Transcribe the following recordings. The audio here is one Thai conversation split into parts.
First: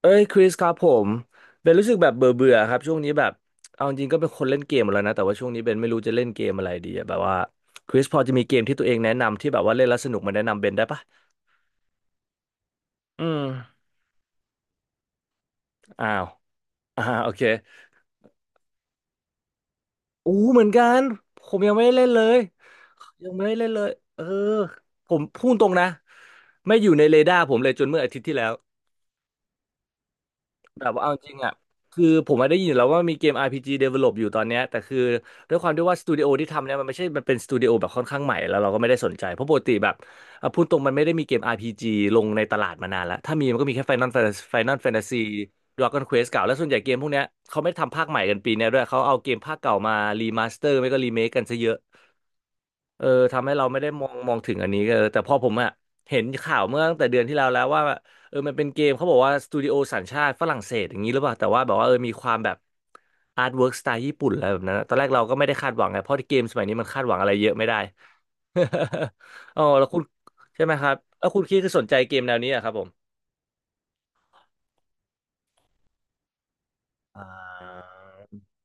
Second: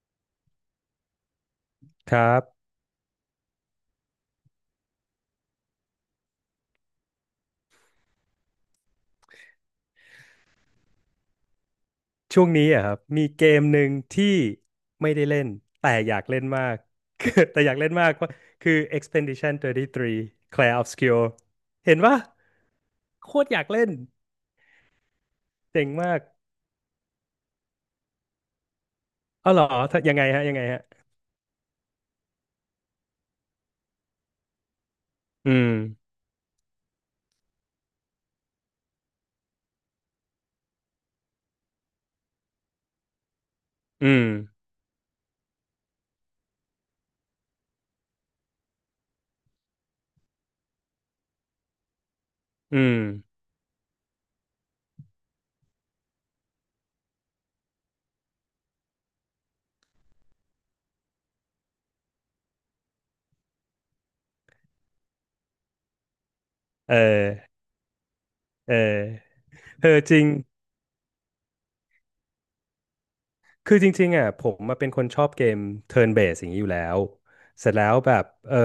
เอ้ยคริสครับผมเบนรู้สึกแบคบรัเบื่อเบื่อบครับช่วงนี้แบบเอาจริงก็เป็นคนเล่นเกมหมดแล้วนะแต่ว่าช่วงนี้เบนไม่รู้จะเล่นเกมอะไรดีอะแบบว่าคริสพอจะมีเกมที่ตัวเองแนะนำที่แบบว่าเล่นแล้วสนุกมาแนะนำเบนได้ปะช่วงนี้อะครับอืมีมเกมหนึ่งที่ไม่ได้เล่นแต่อ้าอยากว เล่นมาก อ่าโอเค แต่อยากเล่นมากว่าคือ Expedition อู้33 เหมือน Clair กัน Obscur ผมยังไม่ได้เห็นเล่นปะเลยยัโคงไม่ตรได้อยาเล่กนเลเล่ยนเออผมพูดตรงเจ๋นะงมากไม่อยู่ในเรดาร์ผมเลยจนเมื่ออาทิตย์ที่แล้ว เอ้าเหรอถ้ายังไงฮะแบบว่าเอาจริงอ่ะคือผมมาได้ยินอยู่แล้วว่ามีเกม RPG develop อยู่ตอนเนี้ยแต่คืออืด้วยความมที่ว่าสตูดิโอที่ทำเนี่ยมันไม่ใช่มันเป็นสตูดิโอแบบค่อนข้างใหม่แล้วเราก็ไม่ได้สนใจเพราะปกติแบบอ่ะพูดตรงมันไม่ได้มีเกม RPG ลงในตลาดมานานแล้วถ้ามีมันก็มีแค่ Final อืม Fantasy Final Fantasy Dragon Quest เก่าแล้วส่วนใหญ่เกมพวกเนี้ยเขาไม่ทำภาคใหม่กันปีเนี้ยด้วยเขาเอาเกมภาคเก่ามารีมาสเตอร์ไม่ก็รีเมคกันซะเยอะ อืมเออทำให้เราไม่ได้มองถึงอันนี้เออแต่พอผมอะเห็นข่าวเมื่อตั้งแต่เดือนที่แล้วแล้วว่าเออมันเป็นเกมเขาบอกว่าสตูดิโอสัญชาติฝรั่งเศสอย่างนี้หรือเปล่าแต่ว่าแบบว่าเออมีความแบบอาร์ตเวิร์กสไตล์ญี่ปุ่นอะไรแบบนั้นอะตอนแรกเราก็ไม่ได้คาดหวังไงเพราะเกมสมัยนี้มันเอคาดหวังอะไรเยอะอไม่ได้ เออ อ๋อแล้เอวคุอณจริง ใช่ไหมครับแล้วคุณคิดคือสนใจเกมแนวนี้อะครับผมคือจริงๆอ่ะผมมาเป็นคนชอบเกม turn based อย่างนี้อยู่แล้วอ่เสร็จแล้าวแบบเออ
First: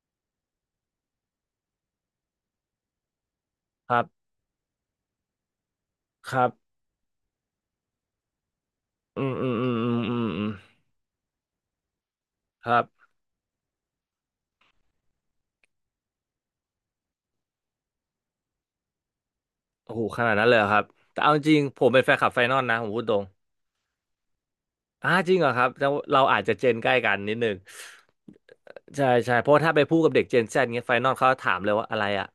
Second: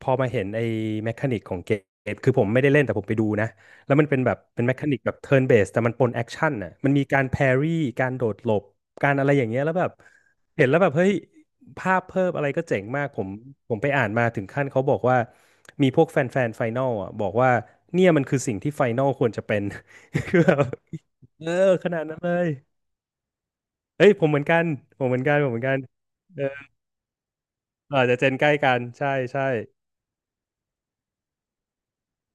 พอมาเห็นไอ้แมคานิกของเกมคือผมไม่ได้เล่นแต่ผมไปดูนะคแล้วรัมันเป็นบแบบเป็นแมคานิกแบบ turn based แต่มันปนแอคครัชั่บนอ่ะมันมีการแพรี่การโดดหลบการอือะไรมออืย่างมเงี้ยอืแล้มวแบอืบมอืมอืเห็นมแล้วแบบเฮ้ยภาพเพิ่มอะไรก็คเจ๋รังมาบกผมไปอ่านมาถึงขั้นเขาบอกว่ามีพวกแฟนแฟนไฟนอลอ่ะบอกว่าเนี่ยมันคือสิ่งที่ไฟนอลควรจะเป็น โอ้โหข นาดคือนั้นเลแบยเหรบอครับแต่เอาจเออริงๆผขมนาเป็นดแฟนนั้นคลัเลบไฟย นอลนะผมพูดตรง เอ้ยผมเหมือนกันผมอ่าเหมือนจกัรินงเหผรอมเหคมือรันบกันแต่เราอาเอจอจะเจนใกล้กันนิดนึงอาจจะเจนใกล้กันใช่ใช่ใช่เพใช่ราะถ้าไปพูดกับเด็กเจน Z เงี้ยไฟนอลเขาถามเลยว่าอะไรอ่ะ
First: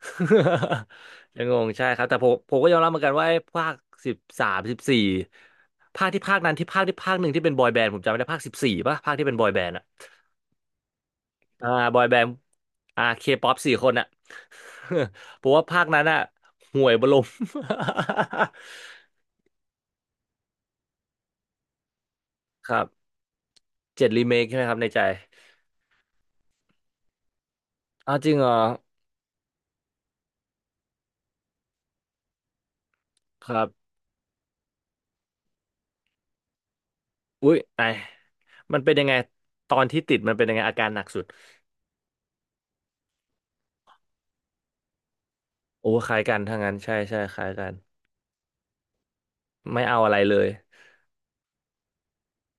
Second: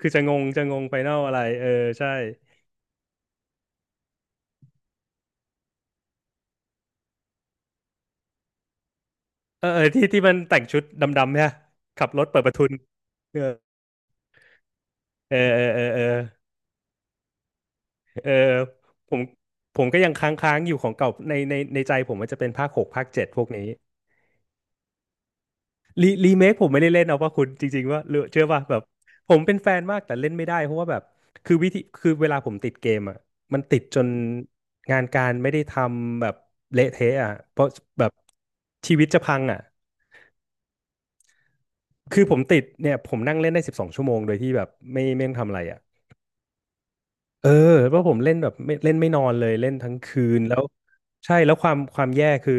คือจะงงไฟนอลอะ ยัไรงงเองใช่อครับใช่แต่ผมก็ยอมรับเหมือนกันว่าไอ้ภาคสิบสามสิบสี่ภาคที่ภาคนั้นที่ภาคที่ภาคหนึ่งที่เป็นบอยแบนด์ผมจำไม่ได้ภาคสิบสี่ป่ะภาคที่เป็นบอยแบเอนอด์เออ่ะอที่ที่มันแต่งชุดดำๆเนี่ยอ่าบอยขับแบรนถด์เปิดประทุนอ่าเคเออป๊อปสี่คนอ่ะ เออ ผมเออว่าเอภาอคเอนั้อนอ่ะห่วยบลม เออ ผมผมก็ยังค้างๆอยู่ของเก่าในใจผมมันจะเป็นภาคครัหกภาคบเจ็ดพวกนี้ เจ็ดรีเมคใช่ไหมครับในใจรีเมคผมไม่ได้เล่นเอาว่าคุณจริงๆว่าอ้าเลืวอจริงเชื่เหรออว่าแบบผมเป็นแฟนมากแต่เล่นไม่ได้เพราะว่าแบบคือวิธีคือเวลาผมติดเกมอ่ะคมัรันติดบ จนงานการไม่ได้ทำแบบเละเทะอ่ะอุ้ยเพราะไอยแบบมันเป็ชีนยัวิตงไงจะพังอ่ะตอนที่ติดมันเป็นยังไงอาการหนักสุดคือผมติดเนี่ยผมนั่งเล่นได้12 ชั่วโมงโดยที่แบบไม่ต้องทำอะไรอ่ะ โอ้คล้ายกันถ้างั้นใช่ใช่คเอล้าอยกันเพราะผมเล่นแบบไม่เล่นไม่นอนเลยเล่นไม่ทั้งเอาอะไรคืเลนยแล้วใช่แล้วความแย่คือ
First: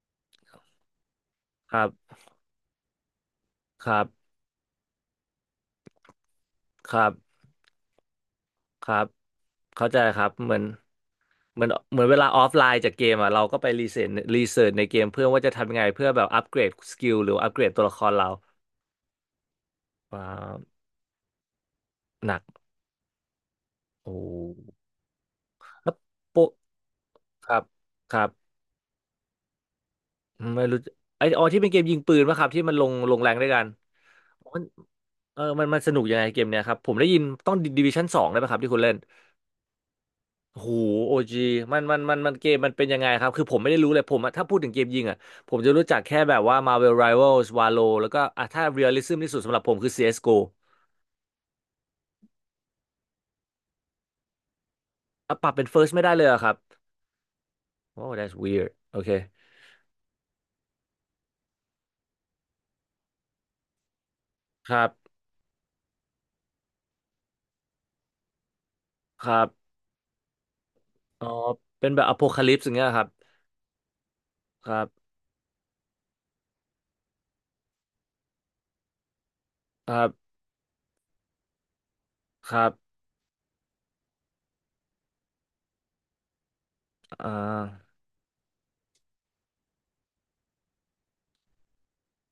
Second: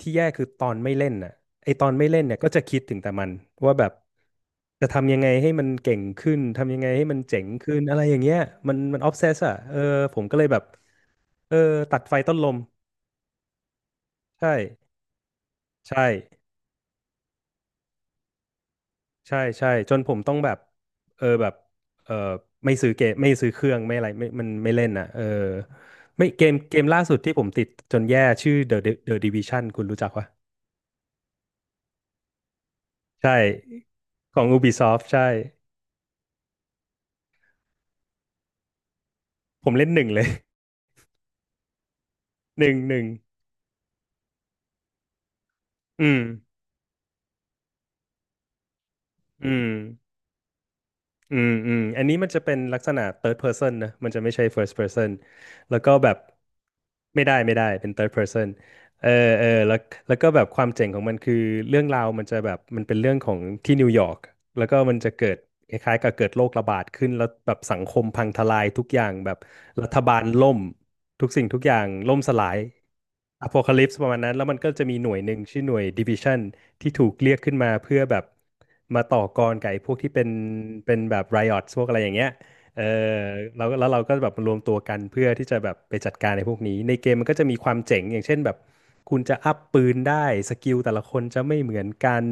ที่แย่คือตอนไม่เล่นน่ะไอครัตอนไม่บเล่นเนี่ยก็จะคิดถึงแต่มันว่าคแบบรับจะทำยังไงให้มันเก่งขึ้นทำยังไงครัให้มันบเจ๋งขึ้นอะไรอย่างเงี้ยมันครัมันบออฟเซสอ่ะเออเข้าใจผคมรับก็เลยเหมืแบอนบเออเหมือนเหตัมืดอนไฟเวลาต้นออลฟมไลน์จากเกมอ่ะเราก็ไปรีเสิร์ชรีใช่เสิร์ชในเกมเพื่อว่าจะทำยังไงใช่ เพื่อแบบอัปเกรดสกิลหรืออัปเกรดตัวละครเราใช่ใช่จนผมว้าต้องแบวบเออแบบเออหนักไม่ซื้อเกมไม่ซื้อเครื่องไม่อะไรโอ้ไม่มันไม่เล่นอ่ะเออแล้วไม่เกโปะมเกมล่าสุดที่ผคมรับติดจนคแย่รับชื่อ The Division คุณรู้จักปะไม่รู้ไออ๋อที่เป็นเกมยิงปืนป่ะครับที่มันลงแรใช่งด้วยกัน ของ มัน Ubisoft ใช่เออมันมันสนุกยังไงเกมเนี้ยครับผมได้ยินต้องดิวิชั่นสองได้ไหมครับที่คุณเล่นผมเล่นหนึ่งเลย โอ้โหโอจีมันเกม หมันนึ่งเป็นหยังนึ่งไงครับคือผมไม่ได้รู้เลยผมอะถ้าพูดถึงเกมยิงอ่ะผมจะรู้จักอืแค่มแบบว่า Marvel Rivals Valo แล้วก็อ่ะถ้า realism ที่สุดสำอืหรับผม มคือ CSGO อสโกอืมอืมอันนี้มันจะเป็นลักษณะ third person นะมันจะไม่ใช่ first person อ่ะปรับเป็น แล้วก็ first ไม่แบได้บเลยเหรอะครับ ไม่ได้เป็น third wow that's person weird โอเออเอเคอแล้วก็แบบความเจ๋งของมันคือเรื่องราวมันจะแบบมันเป็นเรื่องของที่นิวยอร์กแล้วคก็รับมันจะเกิดคล้ายๆกับเกิดโรคระบาดขึ้นแล้วแบบสังคมพังทลายทุกอย่างคแบรับบรัฐบาลล่มอ๋ทุอกสิ่งทุกอย่าเป็งนแบบ ล่มสลาย apocalypse อย่างเงี้ยครับอโพคาลิปส์ประมาณนั้นแล้วมันคก็รัจะบมีหน่วยหนึ่งชื่อหน่วยดิวิชันที่ถูกเรียกขึ้นมาเพื่อแบบมาต่อกรกับไอ้คพวกรัที่เป็นบเป็นแบบไรอ t พวกอะไรอย่างเงี้ยครับเออเราแล้วเราก็แบบรวมตัวกันเพื่อที่จะแบบไปจัดการในพวกนี้ในเกมมัอ่นก็จะมีความาเจ๋งอย่างเช่นแบบคุณจะอัพปืนได้สกิลแต่ละคนจะไม่เหมือนกัน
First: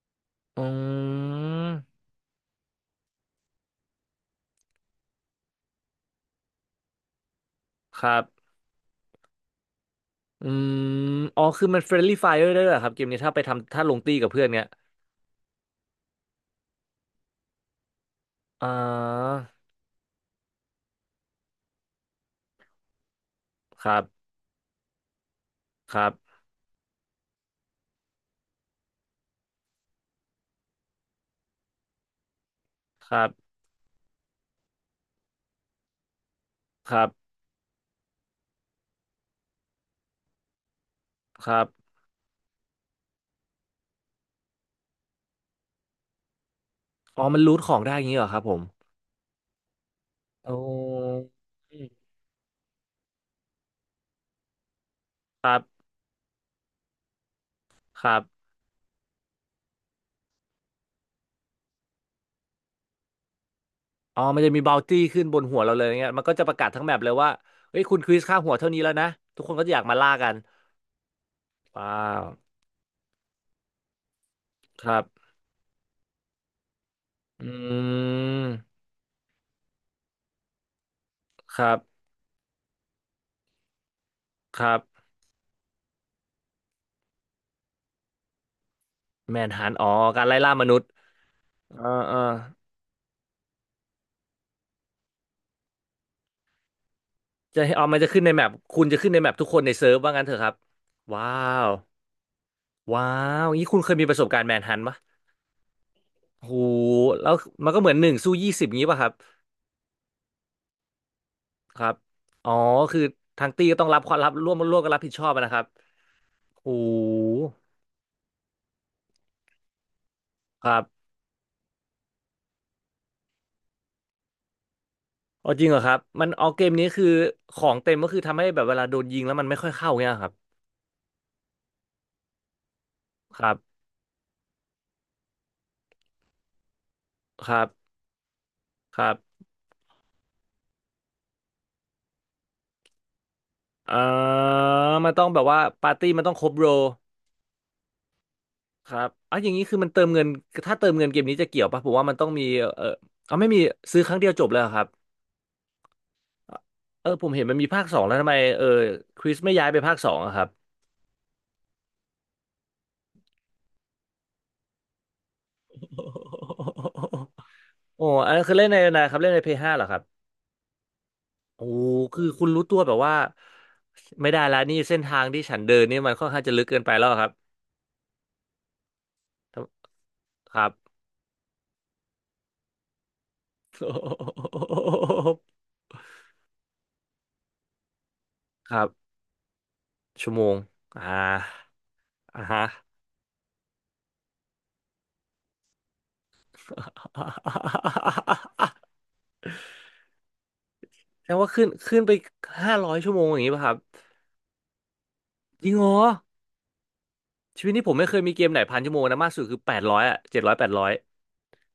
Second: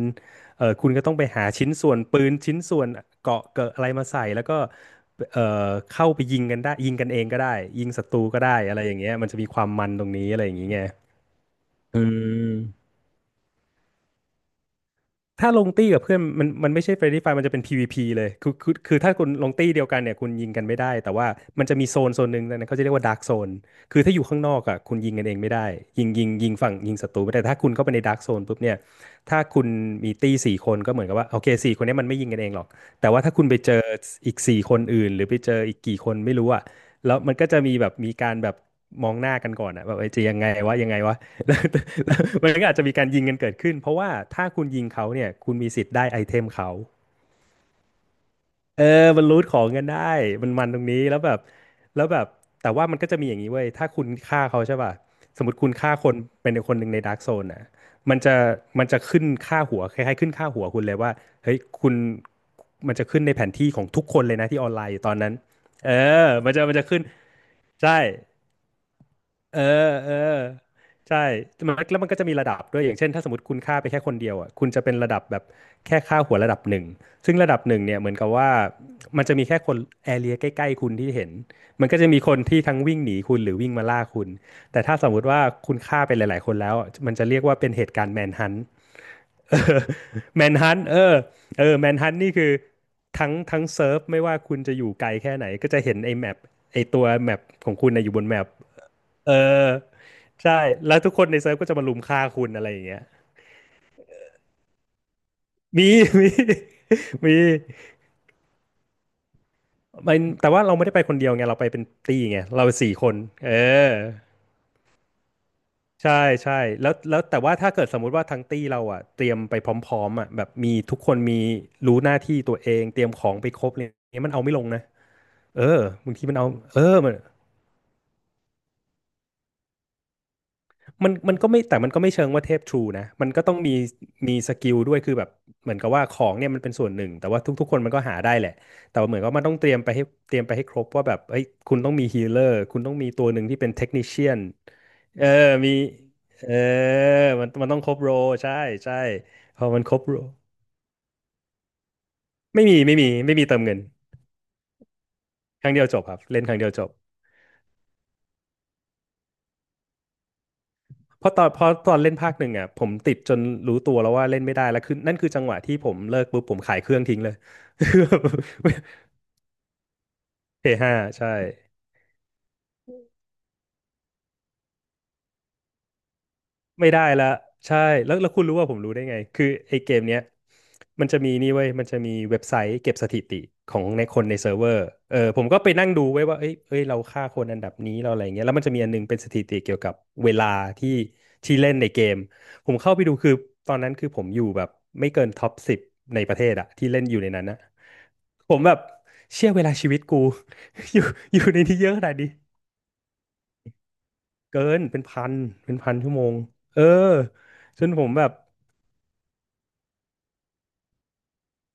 อเออคุณก็ต้ืองไปหาชิ้นมส่วนปืนชิ้นส่วนเกราะเกิดอะไรมาใส่แล้วก็เอ่เข้าไปยิงกันได้ยิงกันเองก็ได้ยิงคศัรัตรูบ ก็ได้อะไรอย่างเงี้ยมันจะมีความมันตรงนี้อะไรอือย่างเงี้ย มอ๋อคือมันเฟเรนลี่ไฟร์ได้ด้วออยเหรอครับเกมนี้ถ้าไปทำถ้าลงตีกับเพื่อนเนี้ยถ้าลงตี้กับเพื่อนมันไม่ใช่ Friendly Fire มันจะเป็น PVP เลยคืออ่คือคือถ้าคุณาลงตี้เดียวกันเนี่ยคุณยิงกันไม่ได้แต่ว่ามันจะมีโซนหนึ่งนะเขาจะเรียกว่า Dark Zone ครัคือถ้าอยู่บข้างนอกอ่ะคุณยิงกันเองไม่ได้ครัยิงยิงบยิงฝั่งยิงศัตรูไม่ได้แต่ถ้าคุณเข้าไปใน Dark Zone ปุ๊บเนี่ยถ้าคุณมีตี้สี่คนก็เหมือนกับว่าโอเคสี่คนเนี้มันไม่ยิงกันเองหรอกคแต่รัว่าถ้าคุณบไปเจออีกสี่คนอื่นหรือไปเจออีกกี่คนไม่รู้อ่ะครัแล้วบมันก็จะมีแบบมีการแบบมองหน้ากันก่อนอ่ะแบบเอ้ยจะยังไงวะยังไงวะ ครับ มันก็อาจจะมีการยิงกันเกิดขึ้นเพราะว่าถ้าคุณยิงเขาเนี่ยคุณมีสิทธิ์ได้ไอเทมเขาอ๋อมันรูทของได้อย่างนี้เหรอครับผมเออมันรูทของกันได้มันโอ้มันตรงนี้แล้วแบบแล้วแบบแต่ว่ามันก็จะมีอย่างนี้เว้ยถ้าคุณฆ่าเขาใช่ป่ะสมมติคุณฆ่าคนเป็นคนหนึ่งในดาร์กโซนนะครัมันจะบมันจะขึ้นค่าหัวคล้ายๆขึ้นค่าหัวคุณเลยว่าเฮ้ยคุณมันจะขึ้นในแผนที่ของทุกคอ๋อนเลมัยนนะจะที่มีอบ อ o นวไลน์อตี้ยู่ตอนขึ้นนั้นบนหัวเราเลยเอเงี้ยมันอก็จะปมันระจะกาศมันทั้งจะแมปขึ้นเลยว่าเฮ้ยคุใช่ ณคริสค่าหัวเท่านี้แล้วนะทุกคนเอก็จะอยากอมาล่าเอกันอใช่มันว้าแล้วมันก็วจะมีระดับด้วยอย่างเช่นถ้าสมมติคุณฆ่าไปแค่คนเดียวอ่ะคุณจะคเป็นรับระดับแบบแค่ฆ่าหัวระดับหนึ่งซึ่งอระดับหนึ่งืเนี่ยเหมือนกับว่ามมันจะมีแค่คนแอเรียใกล้ๆคุณที่เห็นครัมันก็บจะมีคนที่ทั้งวิ่งหนีคุณหรือวิ่งมาล่าคุณครัแต่ถ้าบสมมติว่าคุณฆ่าไปหลายๆคนแล้วอะมันจะเรียกว่าเป็นเหตุการณ์แมนฮัน แมน เอฮันออ๋อการไล่แมล่านมฮันุนษต์ย์เออเออเอ่าแมนฮันอ่า ต์นี่คือทั้งเซิร์ฟไม่ว่าคุณจะอยู่ไกลแค่ไหนก็จะเห็นไอ้แมปไอ้ตัวแมปจะขให้องเอาคุณมันนะอจะยู่บขึ้นนในแมแมป ปคุณจะขึ้นในแมเออปทุกคนในเซิร์ฟว่างั้นเถอะครัใช่บ แล้วทุกคว้านในเซิร์ฟก็ว จะมารุมฆ่าคุณอะไรอย่างเงี้ยว้าวงี้คุณเคยมีประสบการณ์แมนฮันต์ปะมี มีโหแล้มีวมันก็เหมือนหนึ่งสู้ยี่สิบงี้ป่ะครับ มันแต่ว่าเราไม่ได้ไปคนเดียวไงเราไปคเป็นรับ ตี้ไงอ๋อ เราสี่คือคนทางเอตีก็ต้องอรับความรับร่วมร่วมกันรับผิดชอบอะนะครับใช่ใช่โหแล้วแล้วแต่ว่าถ้าเกิดสมมุติว่าทั้งตี้เราอ่ะเตรียมไปพร้อมๆอ่ะแบบคมีรัทุกบคนมีรู้หน้าที่ตัวเองเตรียมของไปครบอะย่างเงี้ยมันเอาไม่ลงนะเอาเอจอริงเหรอครับ บางทีมันมันเอาเอาเกมเออนี้คือมัน ของเต็มก็คือทำให้แบบเวลาโดนยิงแล้วมันไม่ค่อยเข้าเงี้ยครับมันก็ไม่แต่มันก็ไม่เชิงว่าเทพทรูนะมันคก็รัต้อบงมีมีสกิลด้วยคือแบบเหมือนกับว่าของเนี่ยมันเป็นส่วนหนึ่งแต่ว่าครัทุกๆคนมับนก็หาได้แหละคแต่รัว่าเหมือนกับว่ามับนต้องเตรียมไปให้เตรียมไปให้ครบว่าแบบเอ้ยคุณต้องมีฮีเลอร์คุณต้องมีตัวหนึ่งที่เป็นเทคอ่นิเชียนามันต้เออองแบบว่ามีปาร์ตี้มันต้องครเอบอโร มันต้องครบโรใช่คใช่รับอ่ะอย่างพนี้อคือมันมันครเติบมโรเงินถ้าเติมเงินเกมนี้จะเกี่ยวปะผมว่ามันต้องมีไม่มีเออไม่มีเอาไม่มีไม่เติมีมเงินซื้อครั้งเดียวจบเลยเหรอครับครั้งเดียวจบครับเล่นครั้งเดียวจบ เออผมเห็นมันมีภาคสองแล้วทำไมเออคริสไม่ย้ายไปภาคสองอะครับเพราะตอนเล่นภาคหนึ่งอ่ะผมติดจนรู้ตัวแล้วว่าเล่นไม่ได้แล้วคือนั่นคือจังหวะที่ผมเลิกปุ๊บผมขายเครื่องทิ้งเลย โอ้ อันนั้นคือเล่นในนะครับเล่นในเพย์ห้าเหรอครับ เฮฮาใช่ โอ้คือคุณรู้ตัวแบบว่าไม่ได้แล้วนี่เส้นทางที่ฉันเดินนี่มันค่อนข้างจะลึกเกินไม่ไปได้แล้วคละรับใช่แล้วแล้วคุณรู้ว่าผมรู้ได้ไงคือไอ้เกมเนี้ยครับ มันจะมีนี่เว้ยมันจะมีเว็บไซต์เก็บสถิติของในคนในเซิร์ฟเวอร์เออผมก็ไปนั่งดูไว้ยว่าเอ้ยเราฆ่าคนอันดับนี้เราอะไรเงี้ยแล้วมัน คจะมีรัอันนึงบเป็นสถิติเกี่ยวกับเวชั่วโมลางที่อ่าที่เล่นในเกมอ่าฮะ ผมเข้าไปดูคือตอนนั้นคือผมอยู่แบบไม่เกินท็อปสิบในประเทศอะที่เล่นอยู่ในนั้นนะผมแบบ เชื่อเวลาชีวิตกู อยู่แสดองยู่ว่าในขึ้นนี้เยอะขึ้ขนไปนาดนี้500 ชั่วโมงอย่างนี้ป่ะครับเกินเป็นพันจริเป็งนเหรพันอชั่วโมงเออชีวิตจนี้นผมผไม่มเคยแบบ มีเกมไหน1,000 ชั่วโมงนะมากสุดคือแปดร้อยอ่ะ700 800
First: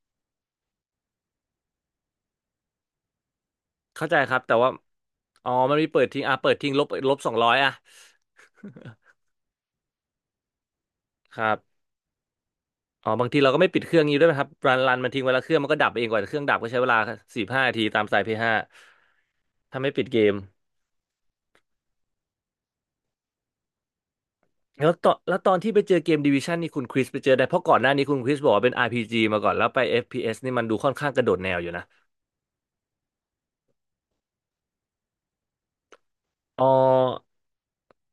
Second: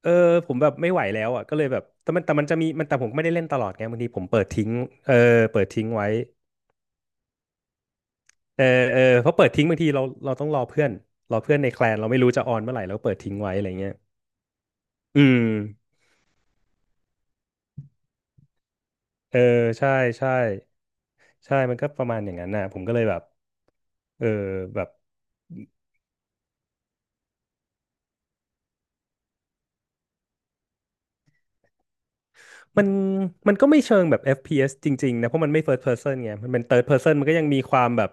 เออผมแบบไม่ไหวแล้วอ่ะก็เลยแบบแต่มันแต่มันจะมีมันแต่ผมไม่ได้เล่นตลอดไงบางเข้าทีใจผมครัเปิบดแต่ทิ้ว่างเอออ๋อเปิดมันทิ้มีงเปิไว้ดทิ้งอ่ะเปิดทิ้งลบ200อ่ะเออเออเพราะเปิดทิ้งบางทีเราต้องรอเพื่อนรคอรัเพื่อนในบแคลนเราไม่รู้จะออนเมื่อไหร่เราก็อ๋อเปิดบางทิ้งทีเราไว้ก็อะไรไม่ปิดเงี้เคยรื่องนี้ด้วยไหมครับรันมันอืทิ้งไว้แล้วมเครื่องมันก็ดับเองกว่าเครื่องดับก็ใช้เวลา4-5 นาทีตามสายพีห s าเออถ้าไม่ใช่ปิดเกใช่มใช่มันก็ประมาณอย่างนั้นน่ะผมก็เลยแบบเออแบแล้บ วตอนแล้วตอนที่ไปเจอเกมดิวิชันนี่คุณคริสไปเจอได้เพราะก่อนหน้านี้คุณคริสบอกว่าเป็น r จีมาก่อนแล้วไปเอ s นี่มันดูค่อนข้างกระโดดแนวอยู่นะมันมันก็ไม่เชิงแบบ FPS จริงๆนะเพราะมันไม่ first person ไงมันเป็อ๋อน third person มันก็ยังมีความแบบ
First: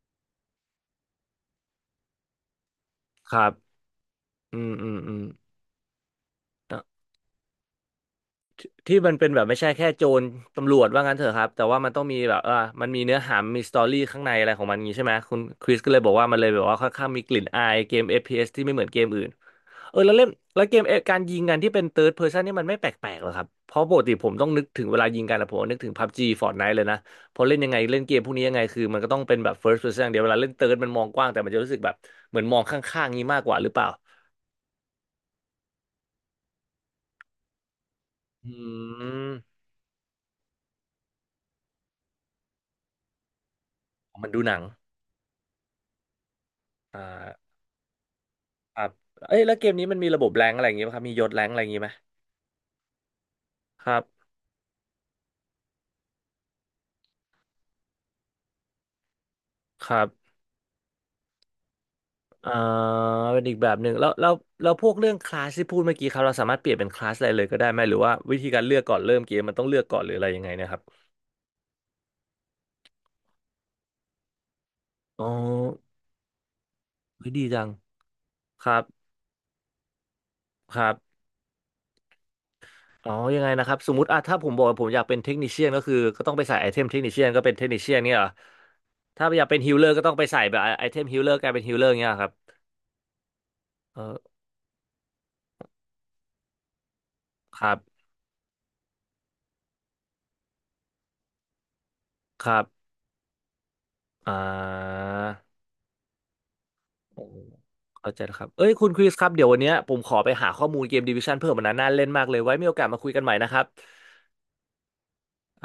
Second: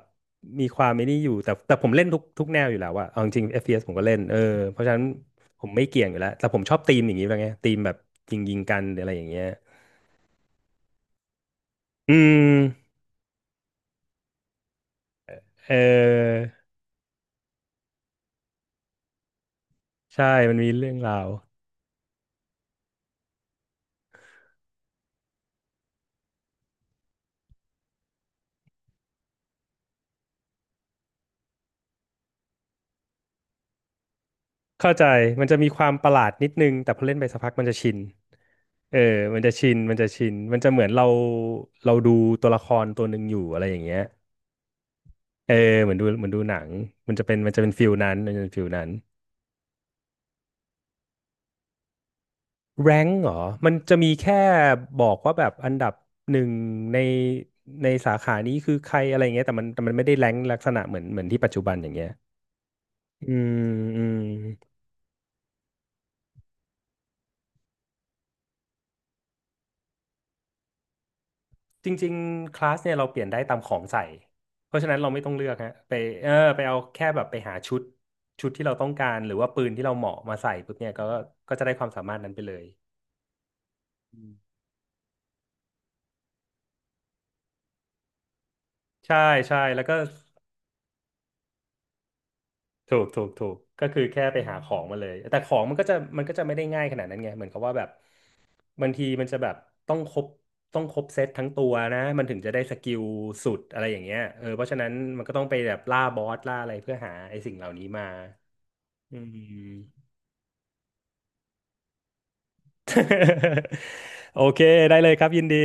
มีความไม่นี่อยู่แต่แต่ผมเล่นทุกแนวอยู่แล้วอะเอาจครัริงๆ บ FPS ผมก็เล่นเอออืมเพราะอืฉะมนั้นอืม ผมไม่เกี่ยงอยู่แล้วแต่ผมชอบธีมอย่างนี้แล้วไงธีมแบบยิงที่กันหที่รืออะมัไรนอเป็ย่างนแบเงี้ยบไม่ใช่แค่โจรตำรวจว่างั้นเถอะครับแต่ว่ามันต้องอืมีแบบมเออมันมีเนื้อหามีสตอรี่ข้างในอะไรของมันงี้ใช่ไหมคุณคเอริอสก็เลยบอกว่ามันเลยแบบว่าค่อนข้างมีกลิ่นอายเกม FPS ที่ไม่เหมือนเกมอื่นเออแล้วใช่เล่นมันแล้วมีเกมเรื่อเองอราการวยิงกันที่เป็น third person นี่มันไม่แปลกๆหรอครับเพราะปกติผมต้องนึกถึงเวลายิงกันนะผมนึกถึง PUBG Fortnite เลยนะพอเล่นยังไงเล่นเกมพวกนี้ยังไงคือมันก็ต้องเป็นแบบ first person อย่างเดียวเวลาเล่น third มันมองกว้างแต่มันจะรู้สึกแบบเหมือนมองข้างๆงี้มากกว่าหรือเปล่าเข้าใจมันจะมีความประหลาดนิดนึงแต่พอเล่นไปสักพักมันจะชินอืเออมันจะมชินมันจะชินมันจะเหมือนเราดูตัวละครตัวหนึ่งอยู่อะไรอย่างเงี้ย มันดูหนังเออเหมือนดูหนังอ่า มันจะเป็นฟิลนั้นมันจะเป็นฟิลครันั้บนเอ้ยแล้วเกมนี้มันมีระบบแรงอะไรอย่างงี้ไหมครับมียศแรงอะไรอย่างงี้ไหมแรงเหรอมันคจะรัมีบแค่บอกว่าแบบอันดับหนึ่งในในสาขานี้คือใครอะไรเงี้ยแต่มันแต่คมันรัไม่ได้แรบงลักษณะเหมือนที่ปัจจุบันอย่างเงี้ยอ่าอืเป็นอีกมแบบหนึ่งอืแล้วมแล้วแล้วพวกเรื่องคลาสที่พูดเมื่อกี้ครับเราสามารถเปลี่ยนเป็นคลาสอะไรเลยก็ได้ไหมหรือว่าวิธีการเลือกก่อนเริ่มเกมมันต้องเลือกก่อนหรืออะไรยังไงเนะครับจริงๆคลาสเนี่ยเราเปลี่ยนได้ตามของใส่เพราะฉะนั้นเราไม่อ๋อต้องเลือกฮะไปเออไปเอาแค่แบเฮ้บยไปดีหาจังชุดชุดคที่เรารับต้องการหรือว่าปืนที่เราเหมาะมาใส่ปุ๊คบรัเนี่ยก็บก็จะได้ความสามารถนั้นไปเลยอ๋อยังไงนะครับสมมติอ่ะถ้าผมบอกว่าผมอยากเป็นเทคนิเชียนก็คือก็ต้องไปใส่ไอเทมเทคนิเชียนก็เป็นเทคนิเชียนเนี่ยเหรอใช่ถ้าอยากเป็ใช่นฮิลแล้เลวอร์ก็ ก็ต้องไปใส่แบบไอเทมฮิลเลอร์กลายเป็นฮิลเลอร์เนี่ยเหรอครับถูกก็คือแค่เออไปหาของมาเลยแต่ของมันก็จะไม่ได้ง่ายขนาดนั้นไงเหมือนคกับรัว่าแบบบบางทีมันจะแบบต้องครบต้องครบเซตทั้งตัวนะมันถึงคจะรัได้สบกิลสุดอะไรอย่างเงี้ยอ่เออเพราะฉะนั้นมันก็ต้องไปา แบบล่าบอสล่าอะไรเพื่อหาโอ้ไอ้สิ่งเหล่านี้มาเข้าใจแล้วครับ เอ้ยคุณคริสอืคม รับเดี๋ยววันเนี้ยผมขอไปหาข้อมูลเกมดิวิชั่นเพิ่มมันนะน่าเล่นมากเลยไว้มีโอกาสมาคุยกันใหม่นะครับ โอเคได้เลยครับยินดี